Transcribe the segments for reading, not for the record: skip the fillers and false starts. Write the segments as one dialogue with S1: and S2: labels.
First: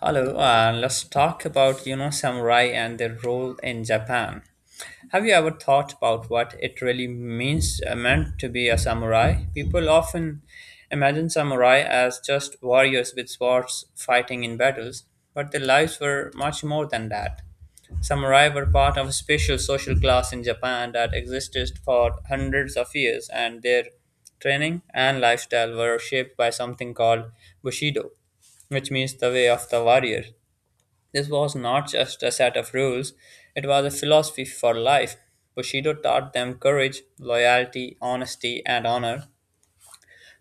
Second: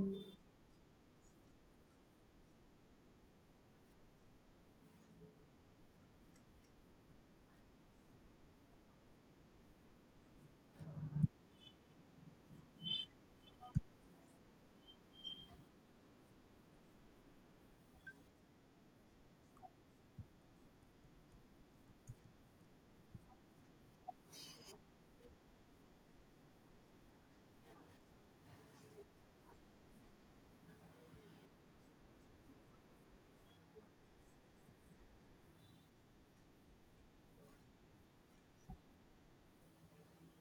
S1: Hello, let's talk about samurai and their role in Japan. Have you ever thought about what it really means meant to be a samurai? People often imagine samurai as just warriors with swords fighting in battles, but their lives were much more than that. Samurai were part of a special social class in Japan that existed for hundreds of years, and their training and lifestyle were shaped by something called Bushido, which means the way of the warrior. This was not just a set of rules, it was a philosophy for life. Bushido taught them courage, loyalty, honesty, and honor.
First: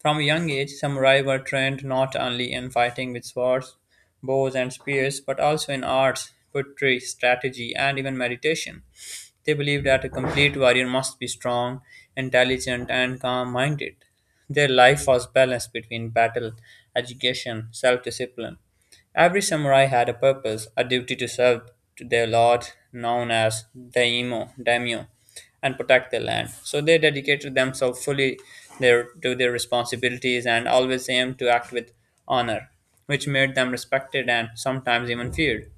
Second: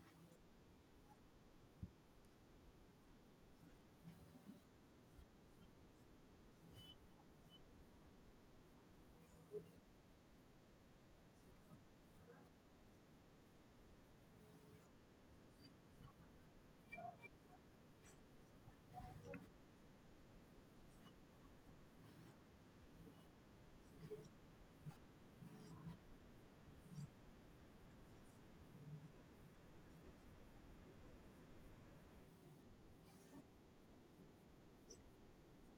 S1: From a young age, samurai were trained not only in fighting with swords, bows, and spears, but also in arts, poetry, strategy, and even meditation. They believed that a complete warrior must be strong, intelligent, and calm minded. Their life was balanced between battle, education, self discipline. Every samurai had a purpose, a duty to serve to their lord, known as daimyo, and protect their land. So they dedicated themselves fully to their responsibilities and always aimed to act with honor, which made them respected and sometimes even feared.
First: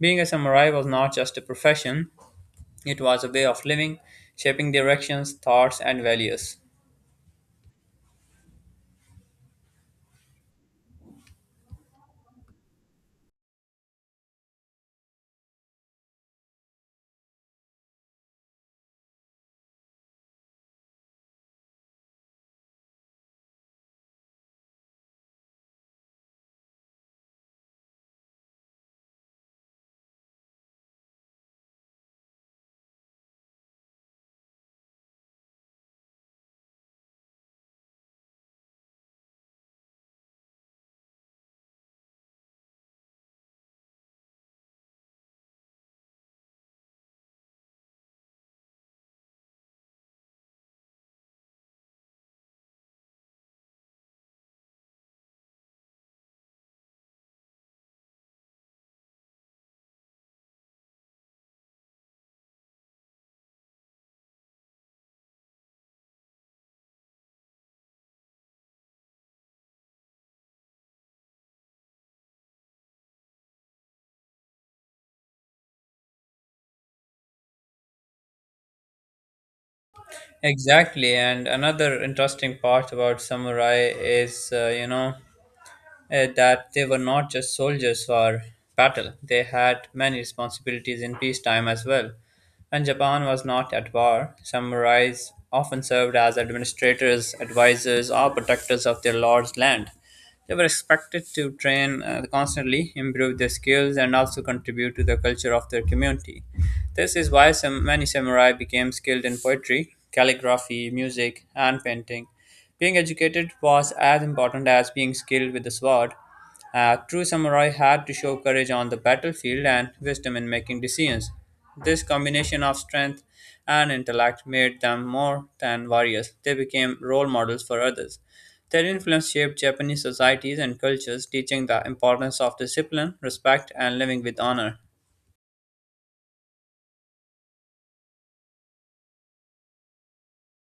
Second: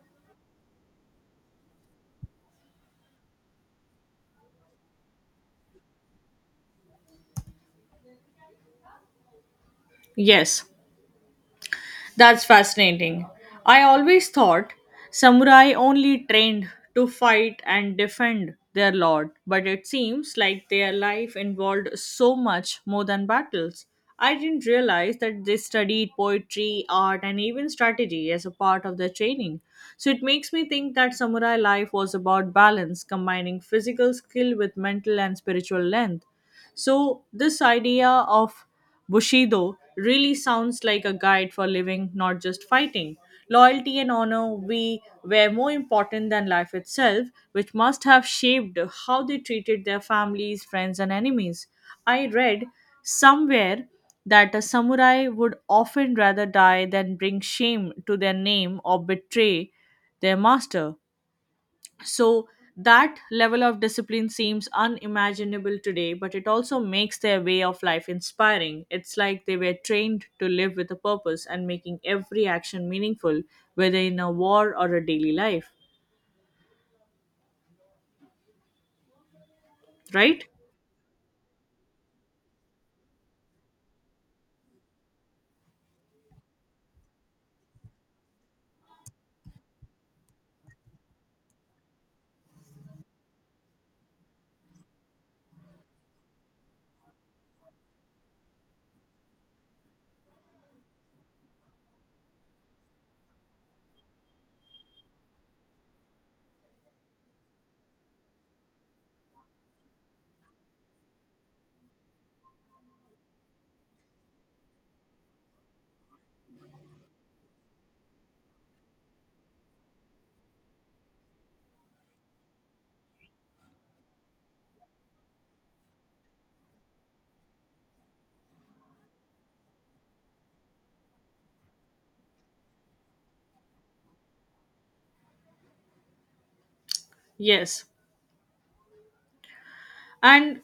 S1: Being a samurai was not just a profession, it was a way of living, shaping directions, thoughts, and values.
S2: Yes, that's fascinating. I always thought samurai only trained to fight and defend their lord, but it seems like their life involved so much more than battles. I didn't realize that they studied poetry, art, and even strategy as a part of their training. So it makes me think that samurai life was about balance, combining physical skill with mental and spiritual length. So, this idea of Bushido really sounds like a guide for living, not just fighting. Loyalty and honor we were more important than life itself, which must have shaped how they treated their families, friends, and enemies. I read somewhere that a samurai would often rather die than bring shame to their name or betray their master. So that level of discipline seems unimaginable today, but it also makes their way of life inspiring. It's like they were trained to live with a purpose and making every action meaningful, whether in a war or a daily life, right?
S1: Exactly, and another interesting part about samurai is that they were not just soldiers for battle, they had many responsibilities in peacetime as well. When Japan was not at war, samurais often served as administrators, advisors, or protectors of their lord's land. They were expected to train constantly, improve their skills, and also contribute to the culture of their community. This is why many samurai became skilled in poetry, calligraphy, music, and painting. Being educated was as important as being skilled with the sword. A true samurai had to show courage on the battlefield and wisdom in making decisions. This combination of strength and intellect made them more than warriors. They became role models for others. Their influence shaped Japanese societies and cultures, teaching the importance of discipline, respect, and living with honor.
S2: Yes. And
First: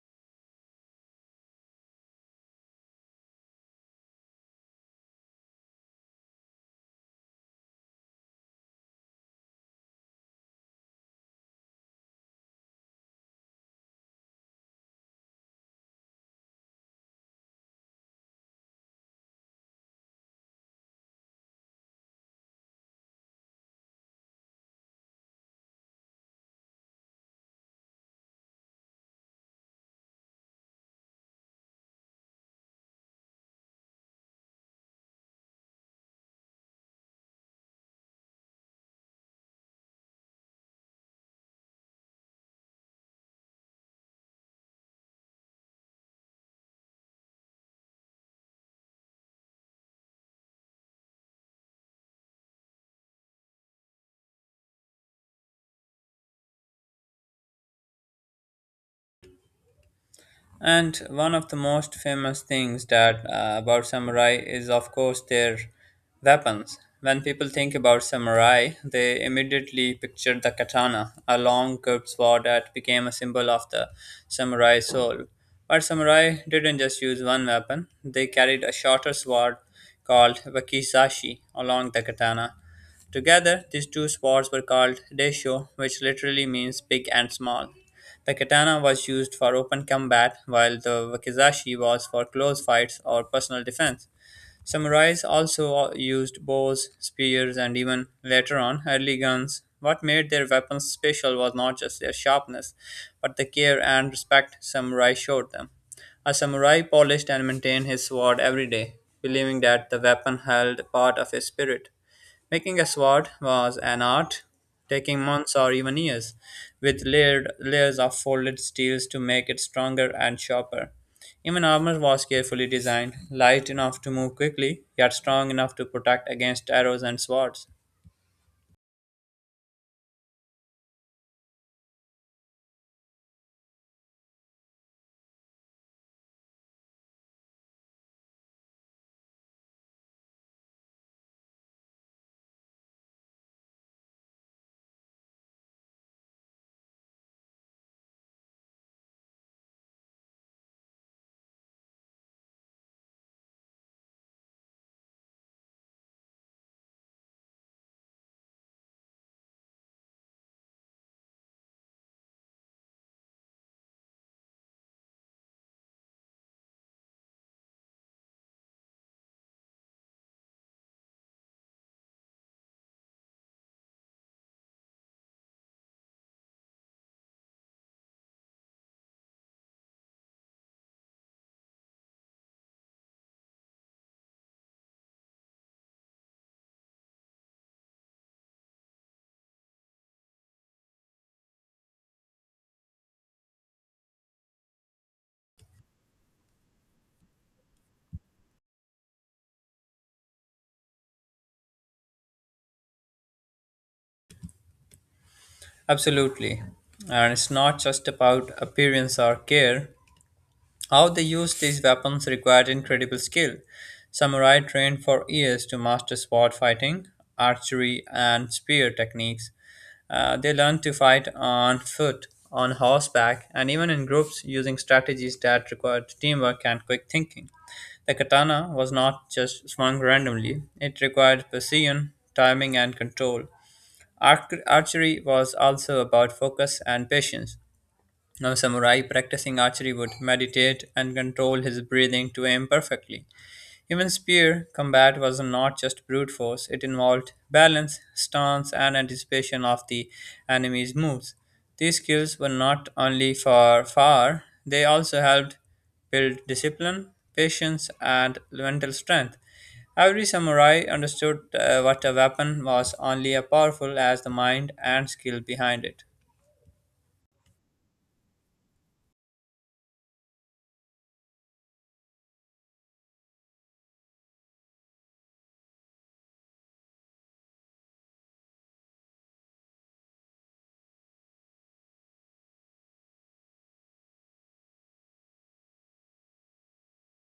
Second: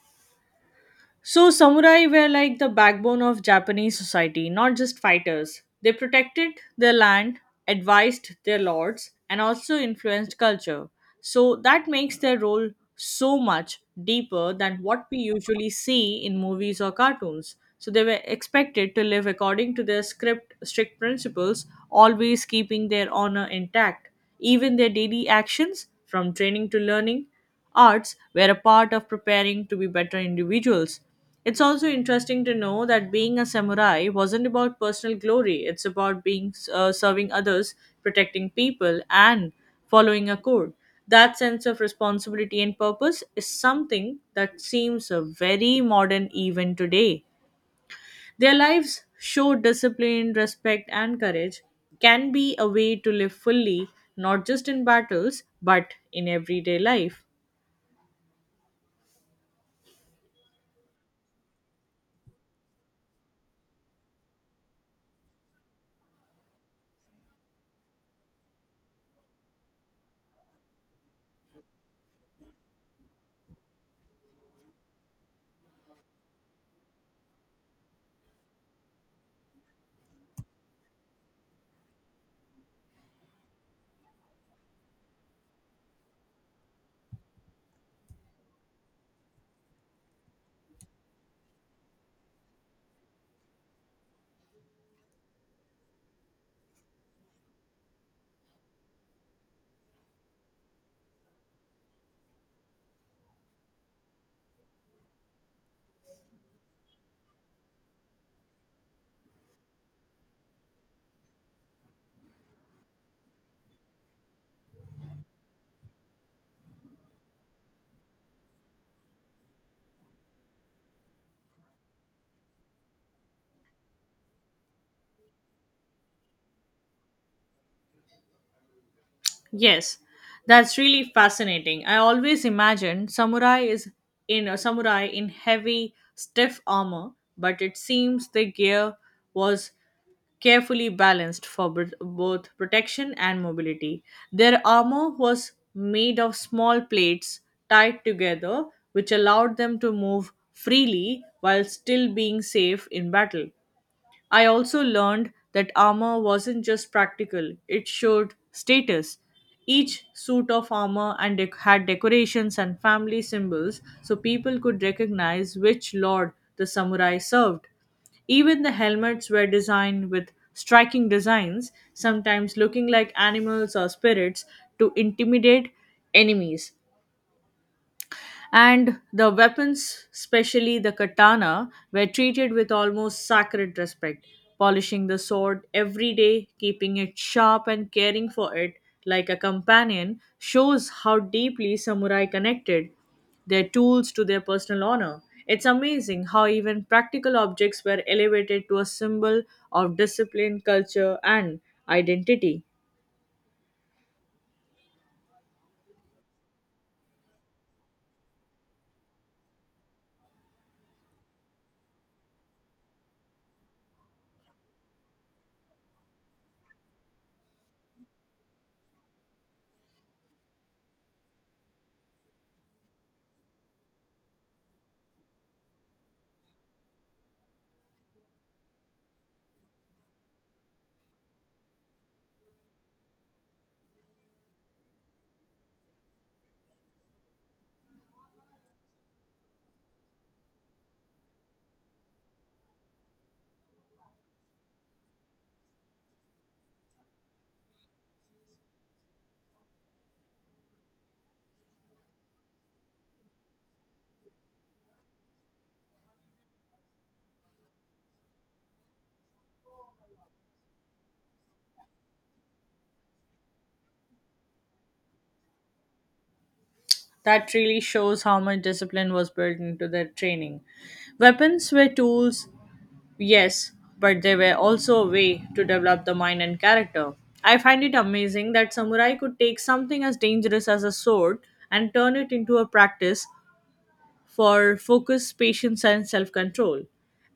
S2: so, samurai were like the backbone of Japanese society, not just fighters. They protected their land, advised their lords, and also influenced culture. So, that makes their role so much deeper than what we usually see in movies or cartoons. So, they were expected to live according to their strict principles, always keeping their honor intact. Even their daily actions, from training to learning, arts were a part of preparing to be better individuals. It's also interesting to know that being a samurai wasn't about personal glory, it's about being serving others, protecting people, and following a code. That sense of responsibility and purpose is something that seems very modern even today. Their lives show discipline, respect, and courage can be a way to live fully, not just in battles, but in everyday life.
S1: And one of the most famous things that about samurai is, of course, their weapons. When people think about samurai, they immediately picture the katana, a long curved sword that became a symbol of the samurai soul. But samurai didn't just use one weapon; they carried a shorter sword called wakizashi along the katana. Together, these two swords were called "daisho," which literally means big and small. The katana was used for open combat, while the wakizashi was for close fights or personal defense. Samurais also used bows, spears, and even later on, early guns. What made their weapons special was not just their sharpness, but the care and respect samurai showed them. A samurai polished and maintained his sword every day, believing that the weapon held part of his spirit. Making a sword was an art, taking months or even years, with layered layers of folded steels to make it stronger and sharper. Even armor was carefully designed, light enough to move quickly, yet strong enough to protect against arrows and swords.
S2: Yes, that's really fascinating. I always imagine samurai in heavy, stiff armor, but it seems the gear was carefully balanced for both protection and mobility. Their armor was made of small plates tied together, which allowed them to move freely while still being safe in battle. I also learned that armor wasn't just practical, it showed status. Each suit of armor had decorations and family symbols so people could recognize which lord the samurai served. Even the helmets were designed with striking designs, sometimes looking like animals or spirits to intimidate enemies. And the weapons, especially the katana, were treated with almost sacred respect; polishing the sword every day, keeping it sharp, and caring for it like a companion shows how deeply samurai connected their tools to their personal honor. It's amazing how even practical objects were elevated to a symbol of discipline, culture, and identity.
S1: Absolutely. And it's not just about appearance or care. How they used these weapons required incredible skill. Samurai trained for years to master sword fighting, archery, and spear techniques. They learn to fight on foot, on horseback, and even in groups using strategies that required teamwork and quick thinking. The katana was not just swung randomly, it required precision, timing, and control. Archery was also about focus and patience. Now, samurai practicing archery would meditate and control his breathing to aim perfectly. Even spear combat was not just brute force, it involved balance, stance, and anticipation of the enemy's moves. These skills were not only for far, they also helped build discipline, patience, and mental strength. Every samurai understood what a weapon was only as powerful as the mind and skill behind it.
S2: That really shows how much discipline was built into their training. Weapons were tools, yes, but they were also a way to develop the mind and character. I find it amazing that samurai could take something as dangerous as a sword and turn it into a practice for focus, patience, and self control.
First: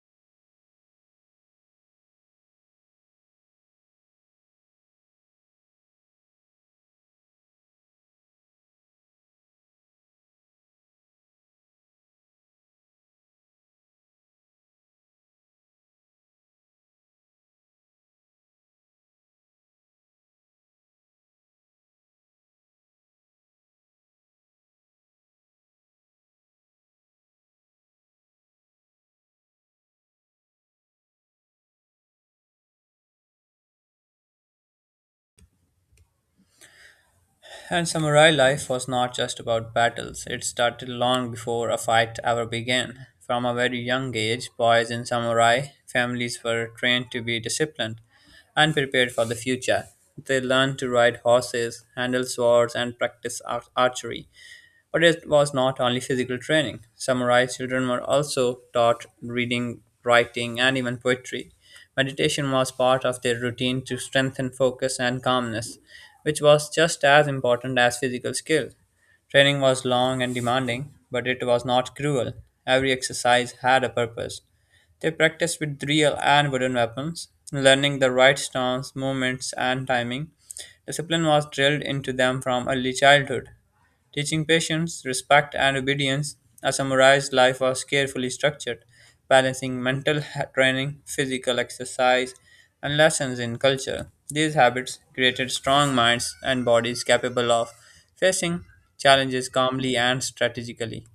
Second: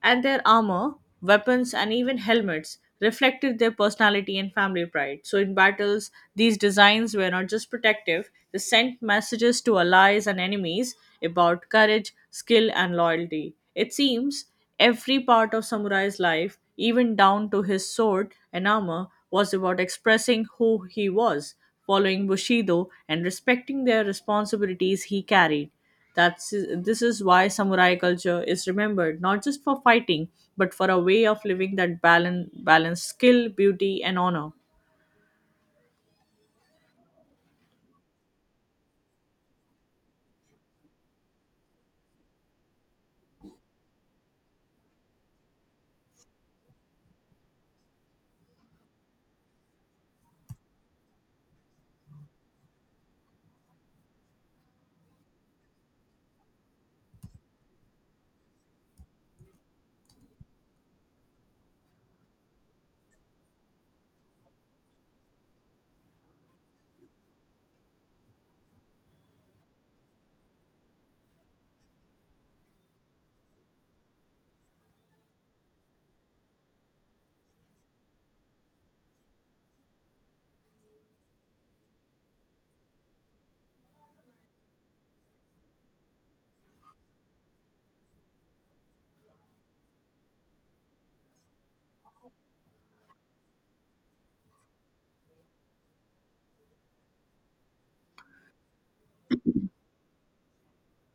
S2: And their armor, weapons, and even helmets reflected their personality and family pride. So, in battles, these designs were not just protective, they sent messages to allies and enemies about courage, skill, and loyalty. It seems every part of Samurai's life, even down to his sword and armor, was about expressing who he was, following Bushido and respecting their responsibilities he carried. That's this is why samurai culture is remembered not just for fighting, but for a way of living that balance skill, beauty, and honor.
S1: And samurai life was not just about battles, it started long before a fight ever began. From a very young age, boys in samurai families were trained to be disciplined and prepared for the future. They learned to ride horses, handle swords, and practice archery. But it was not only physical training. Samurai children were also taught reading, writing, and even poetry. Meditation was part of their routine to strengthen focus and calmness, which was just as important as physical skill. Training was long and demanding, but it was not cruel. Every exercise had a purpose. They practiced with real and wooden weapons, learning the right stance, movements, and timing. Discipline was drilled into them from early childhood, teaching patience, respect, and obedience. A samurai's life was carefully structured, balancing mental training, physical exercise, and lessons in culture. These habits created strong minds and bodies capable of facing challenges calmly and strategically.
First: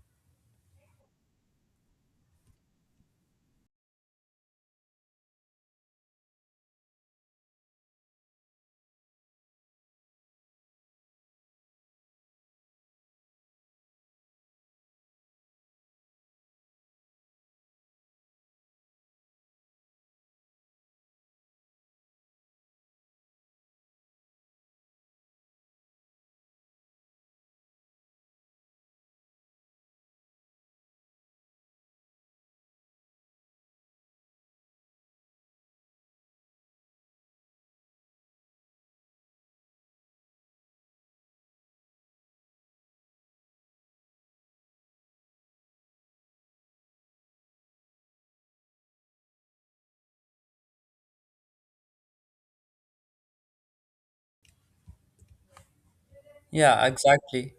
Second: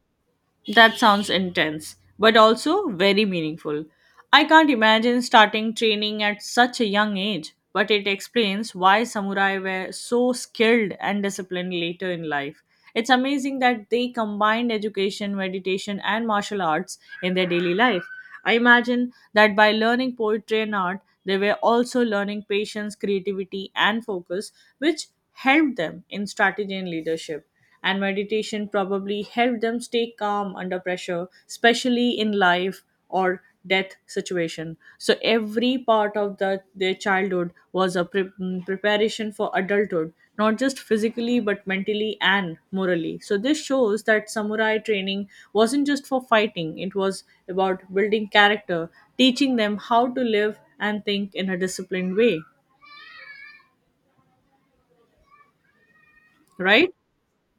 S2: That sounds intense, but also very meaningful. I can't imagine starting training at such a young age, but it explains why samurai were so skilled and disciplined later in life. It's amazing that they combined education, meditation, and martial arts in their daily life. I imagine that by learning poetry and art, they were also learning patience, creativity, and focus, which helped them in strategy and leadership. And meditation probably helped them stay calm under pressure, especially in life or death situation. So every part of their childhood was a preparation for adulthood, not just physically but mentally and morally. So, this shows that samurai training wasn't just for fighting, it was about building character, teaching them how to live and think in a disciplined way,
S1: Yeah,
S2: right?
S1: exactly.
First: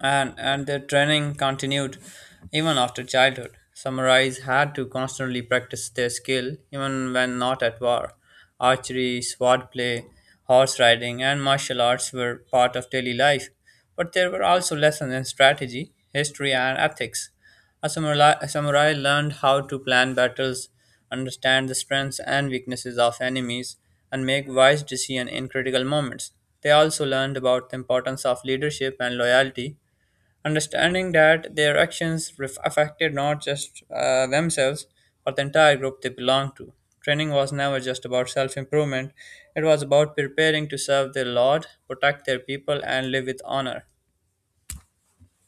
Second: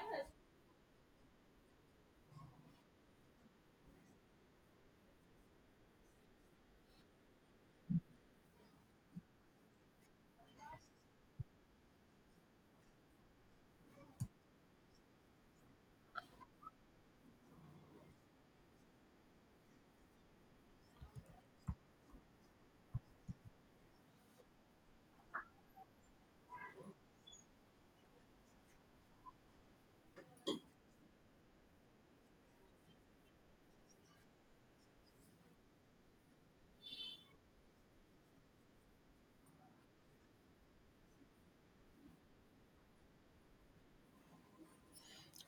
S1: And their training continued even after childhood. Samurais had to constantly practice their skill even when not at war. Archery, swordplay, horse riding, and martial arts were part of daily life. But there were also lessons in strategy, history, and ethics. A samurai learned how to plan battles, understand the strengths and weaknesses of enemies, and make wise decisions in critical moments. They also learned about the importance of leadership and loyalty, understanding that their actions affected not just themselves but the entire group they belonged to. Training was never just about self improvement, it was about preparing to serve their Lord, protect their people, and live with honor.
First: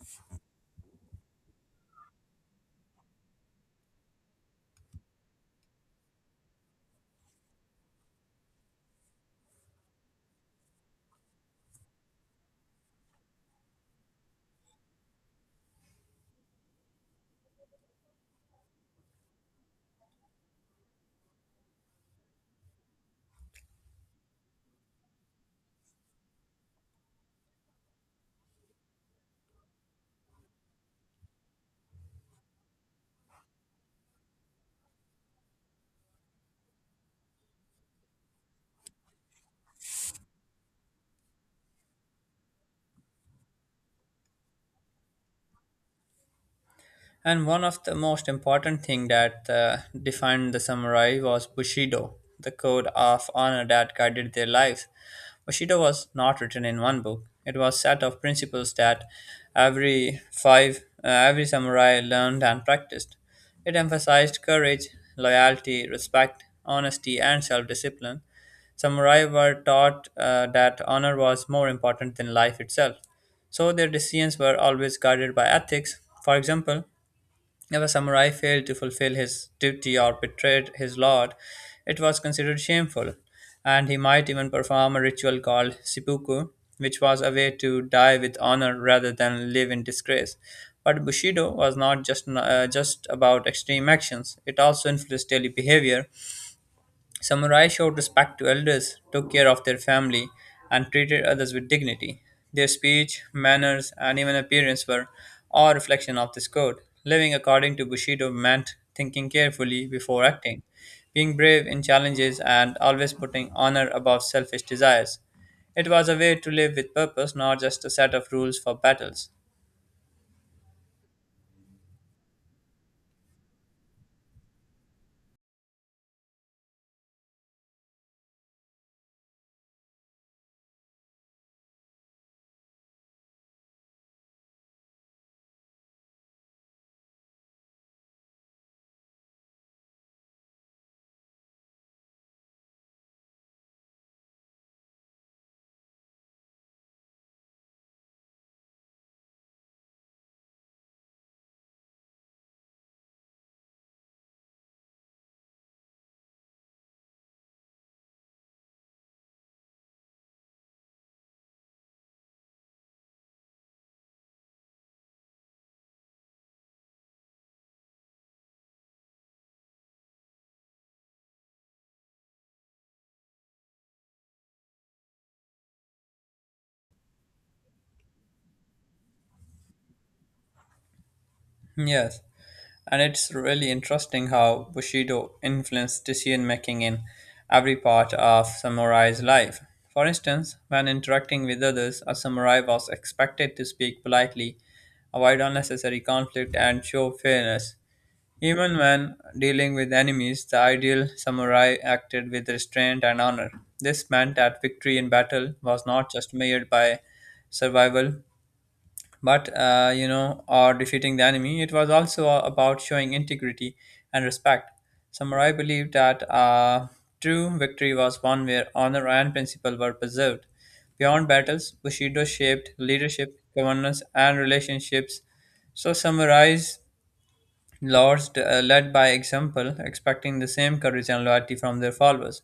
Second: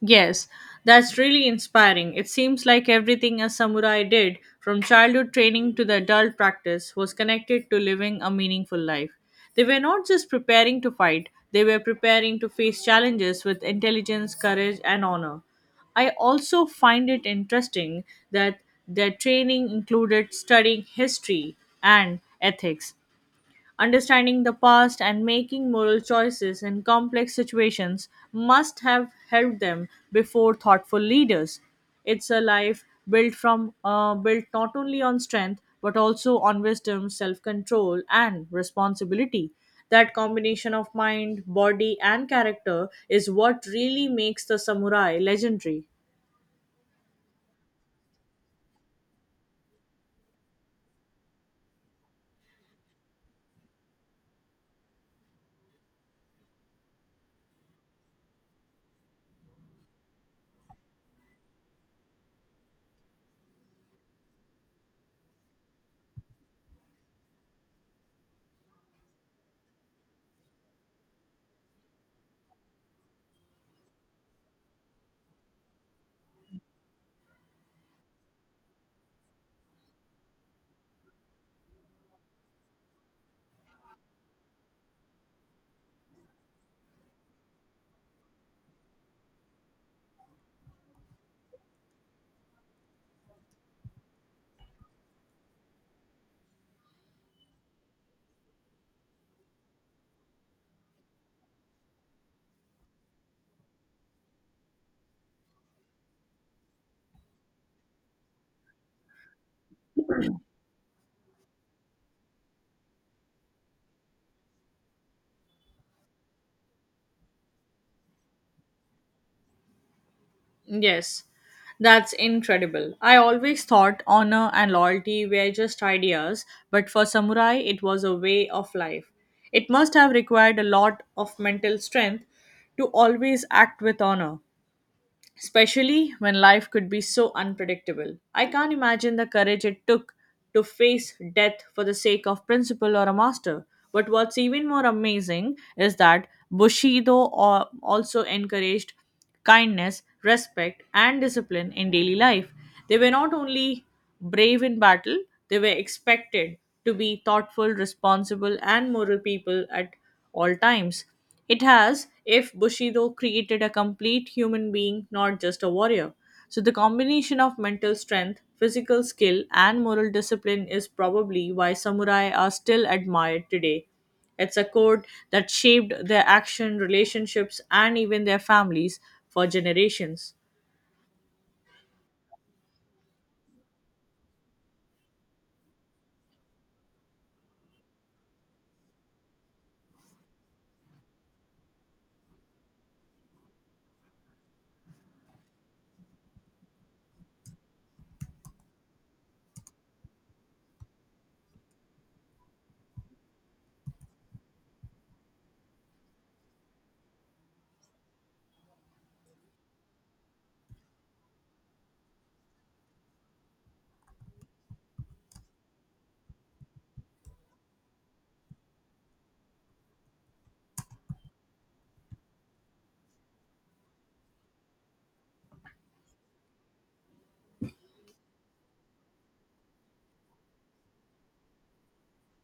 S2: Yes, that's really inspiring. It seems like everything a samurai did, from childhood training to the adult practice, was connected to living a meaningful life. They were not just preparing to fight, they were preparing to face challenges with intelligence, courage, and honor. I also find it interesting that their training included studying history and ethics. Understanding the past and making moral choices in complex situations must have helped them before thoughtful leaders. It's a life built not only on strength but also on wisdom, self-control, and responsibility. That combination of mind, body, and character is what really makes the samurai legendary.
S1: And one of the most important thing that defined the samurai was Bushido, the code of honor that guided their lives. Bushido was not written in one book. It was a set of principles that every samurai learned and practiced. It emphasized courage, loyalty, respect, honesty, and self-discipline. Samurai were taught that honor was more important than life itself, so their decisions were always guided by ethics. For example, if a samurai failed to fulfill his duty or betrayed his lord, it was considered shameful, and he might even perform a ritual called seppuku, which was a way to die with honor rather than live in disgrace. But Bushido was not just about extreme actions, it also influenced daily behavior. Samurai showed respect to elders, took care of their family, and treated others with dignity. Their speech, manners, and even appearance were all reflection of this code. Living according to Bushido meant thinking carefully before acting, being brave in challenges, and always putting honor above selfish desires. It was a way to live with purpose, not just a set of rules for battles.
S2: Yes, that's incredible. I always thought honor and loyalty were just ideas, but for samurai, it was a way of life. It must have required a lot of mental strength to always act with honor, especially when life could be so unpredictable. I can't imagine the courage it took to face death for the sake of principle or a master. But what's even more amazing is that Bushido also encouraged kindness, respect, and discipline in daily life. They were not only brave in battle, they were expected to be thoughtful, responsible, and moral people at all times. It has, if Bushido created a complete human being, not just a warrior. So, the combination of mental strength, physical skill, and moral discipline is probably why samurai are still admired today. It's a code that shaped their action, relationships, and even their families for generations.
S1: Yes. And it's really interesting how Bushido influenced decision making in every part of samurai's life. For instance, when interacting with others, a samurai was expected to speak politely, avoid unnecessary conflict, and show fairness. Even when dealing with enemies, the ideal samurai acted with restraint and honor. This meant that victory in battle was not just measured by survival but or defeating the enemy, it was also about showing integrity and respect. Samurai believed that true victory was one where honor and principle were preserved beyond battles. Bushido shaped leadership, governance, and relationships, so samurai's lords led by example, expecting the same courage and loyalty from their followers.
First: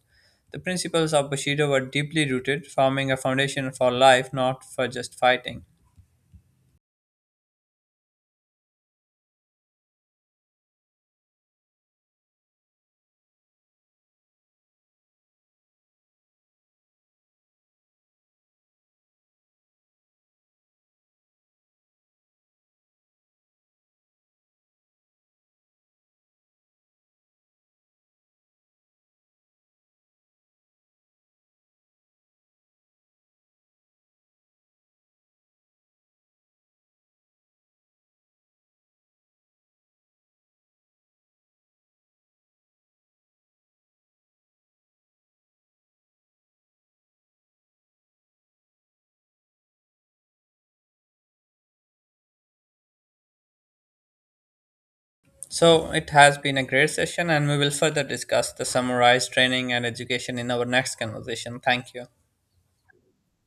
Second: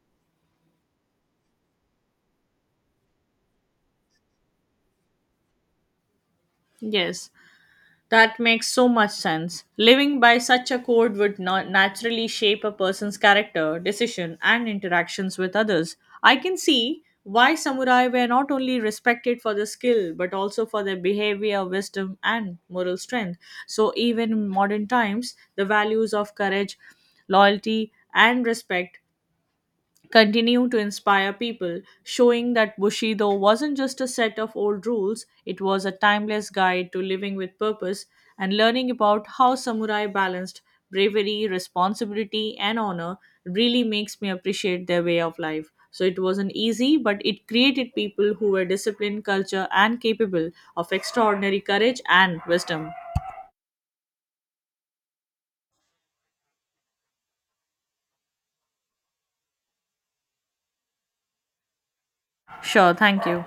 S1: The principles of Bushido were deeply rooted, forming a foundation for life, not for just fighting.
S2: Yes, that makes so much sense. Living by such a code would not naturally shape a person's character, decision, and interactions with others. I can see why samurai were not only respected for their skill but also for their behavior, wisdom, and moral strength. So, even in modern times, the values of courage, loyalty, and respect continue to inspire people, showing that Bushido wasn't just a set of old rules, it was a timeless guide to living with purpose, and learning about how samurai balanced bravery, responsibility, and honor really makes me appreciate their way of life. So it wasn't easy, but it created people who were disciplined, culture, and capable of extraordinary courage and wisdom.
S1: So it has been a great session, and we will further discuss the summarized training and education in our next conversation. Thank you.
S2: Sure, thank you.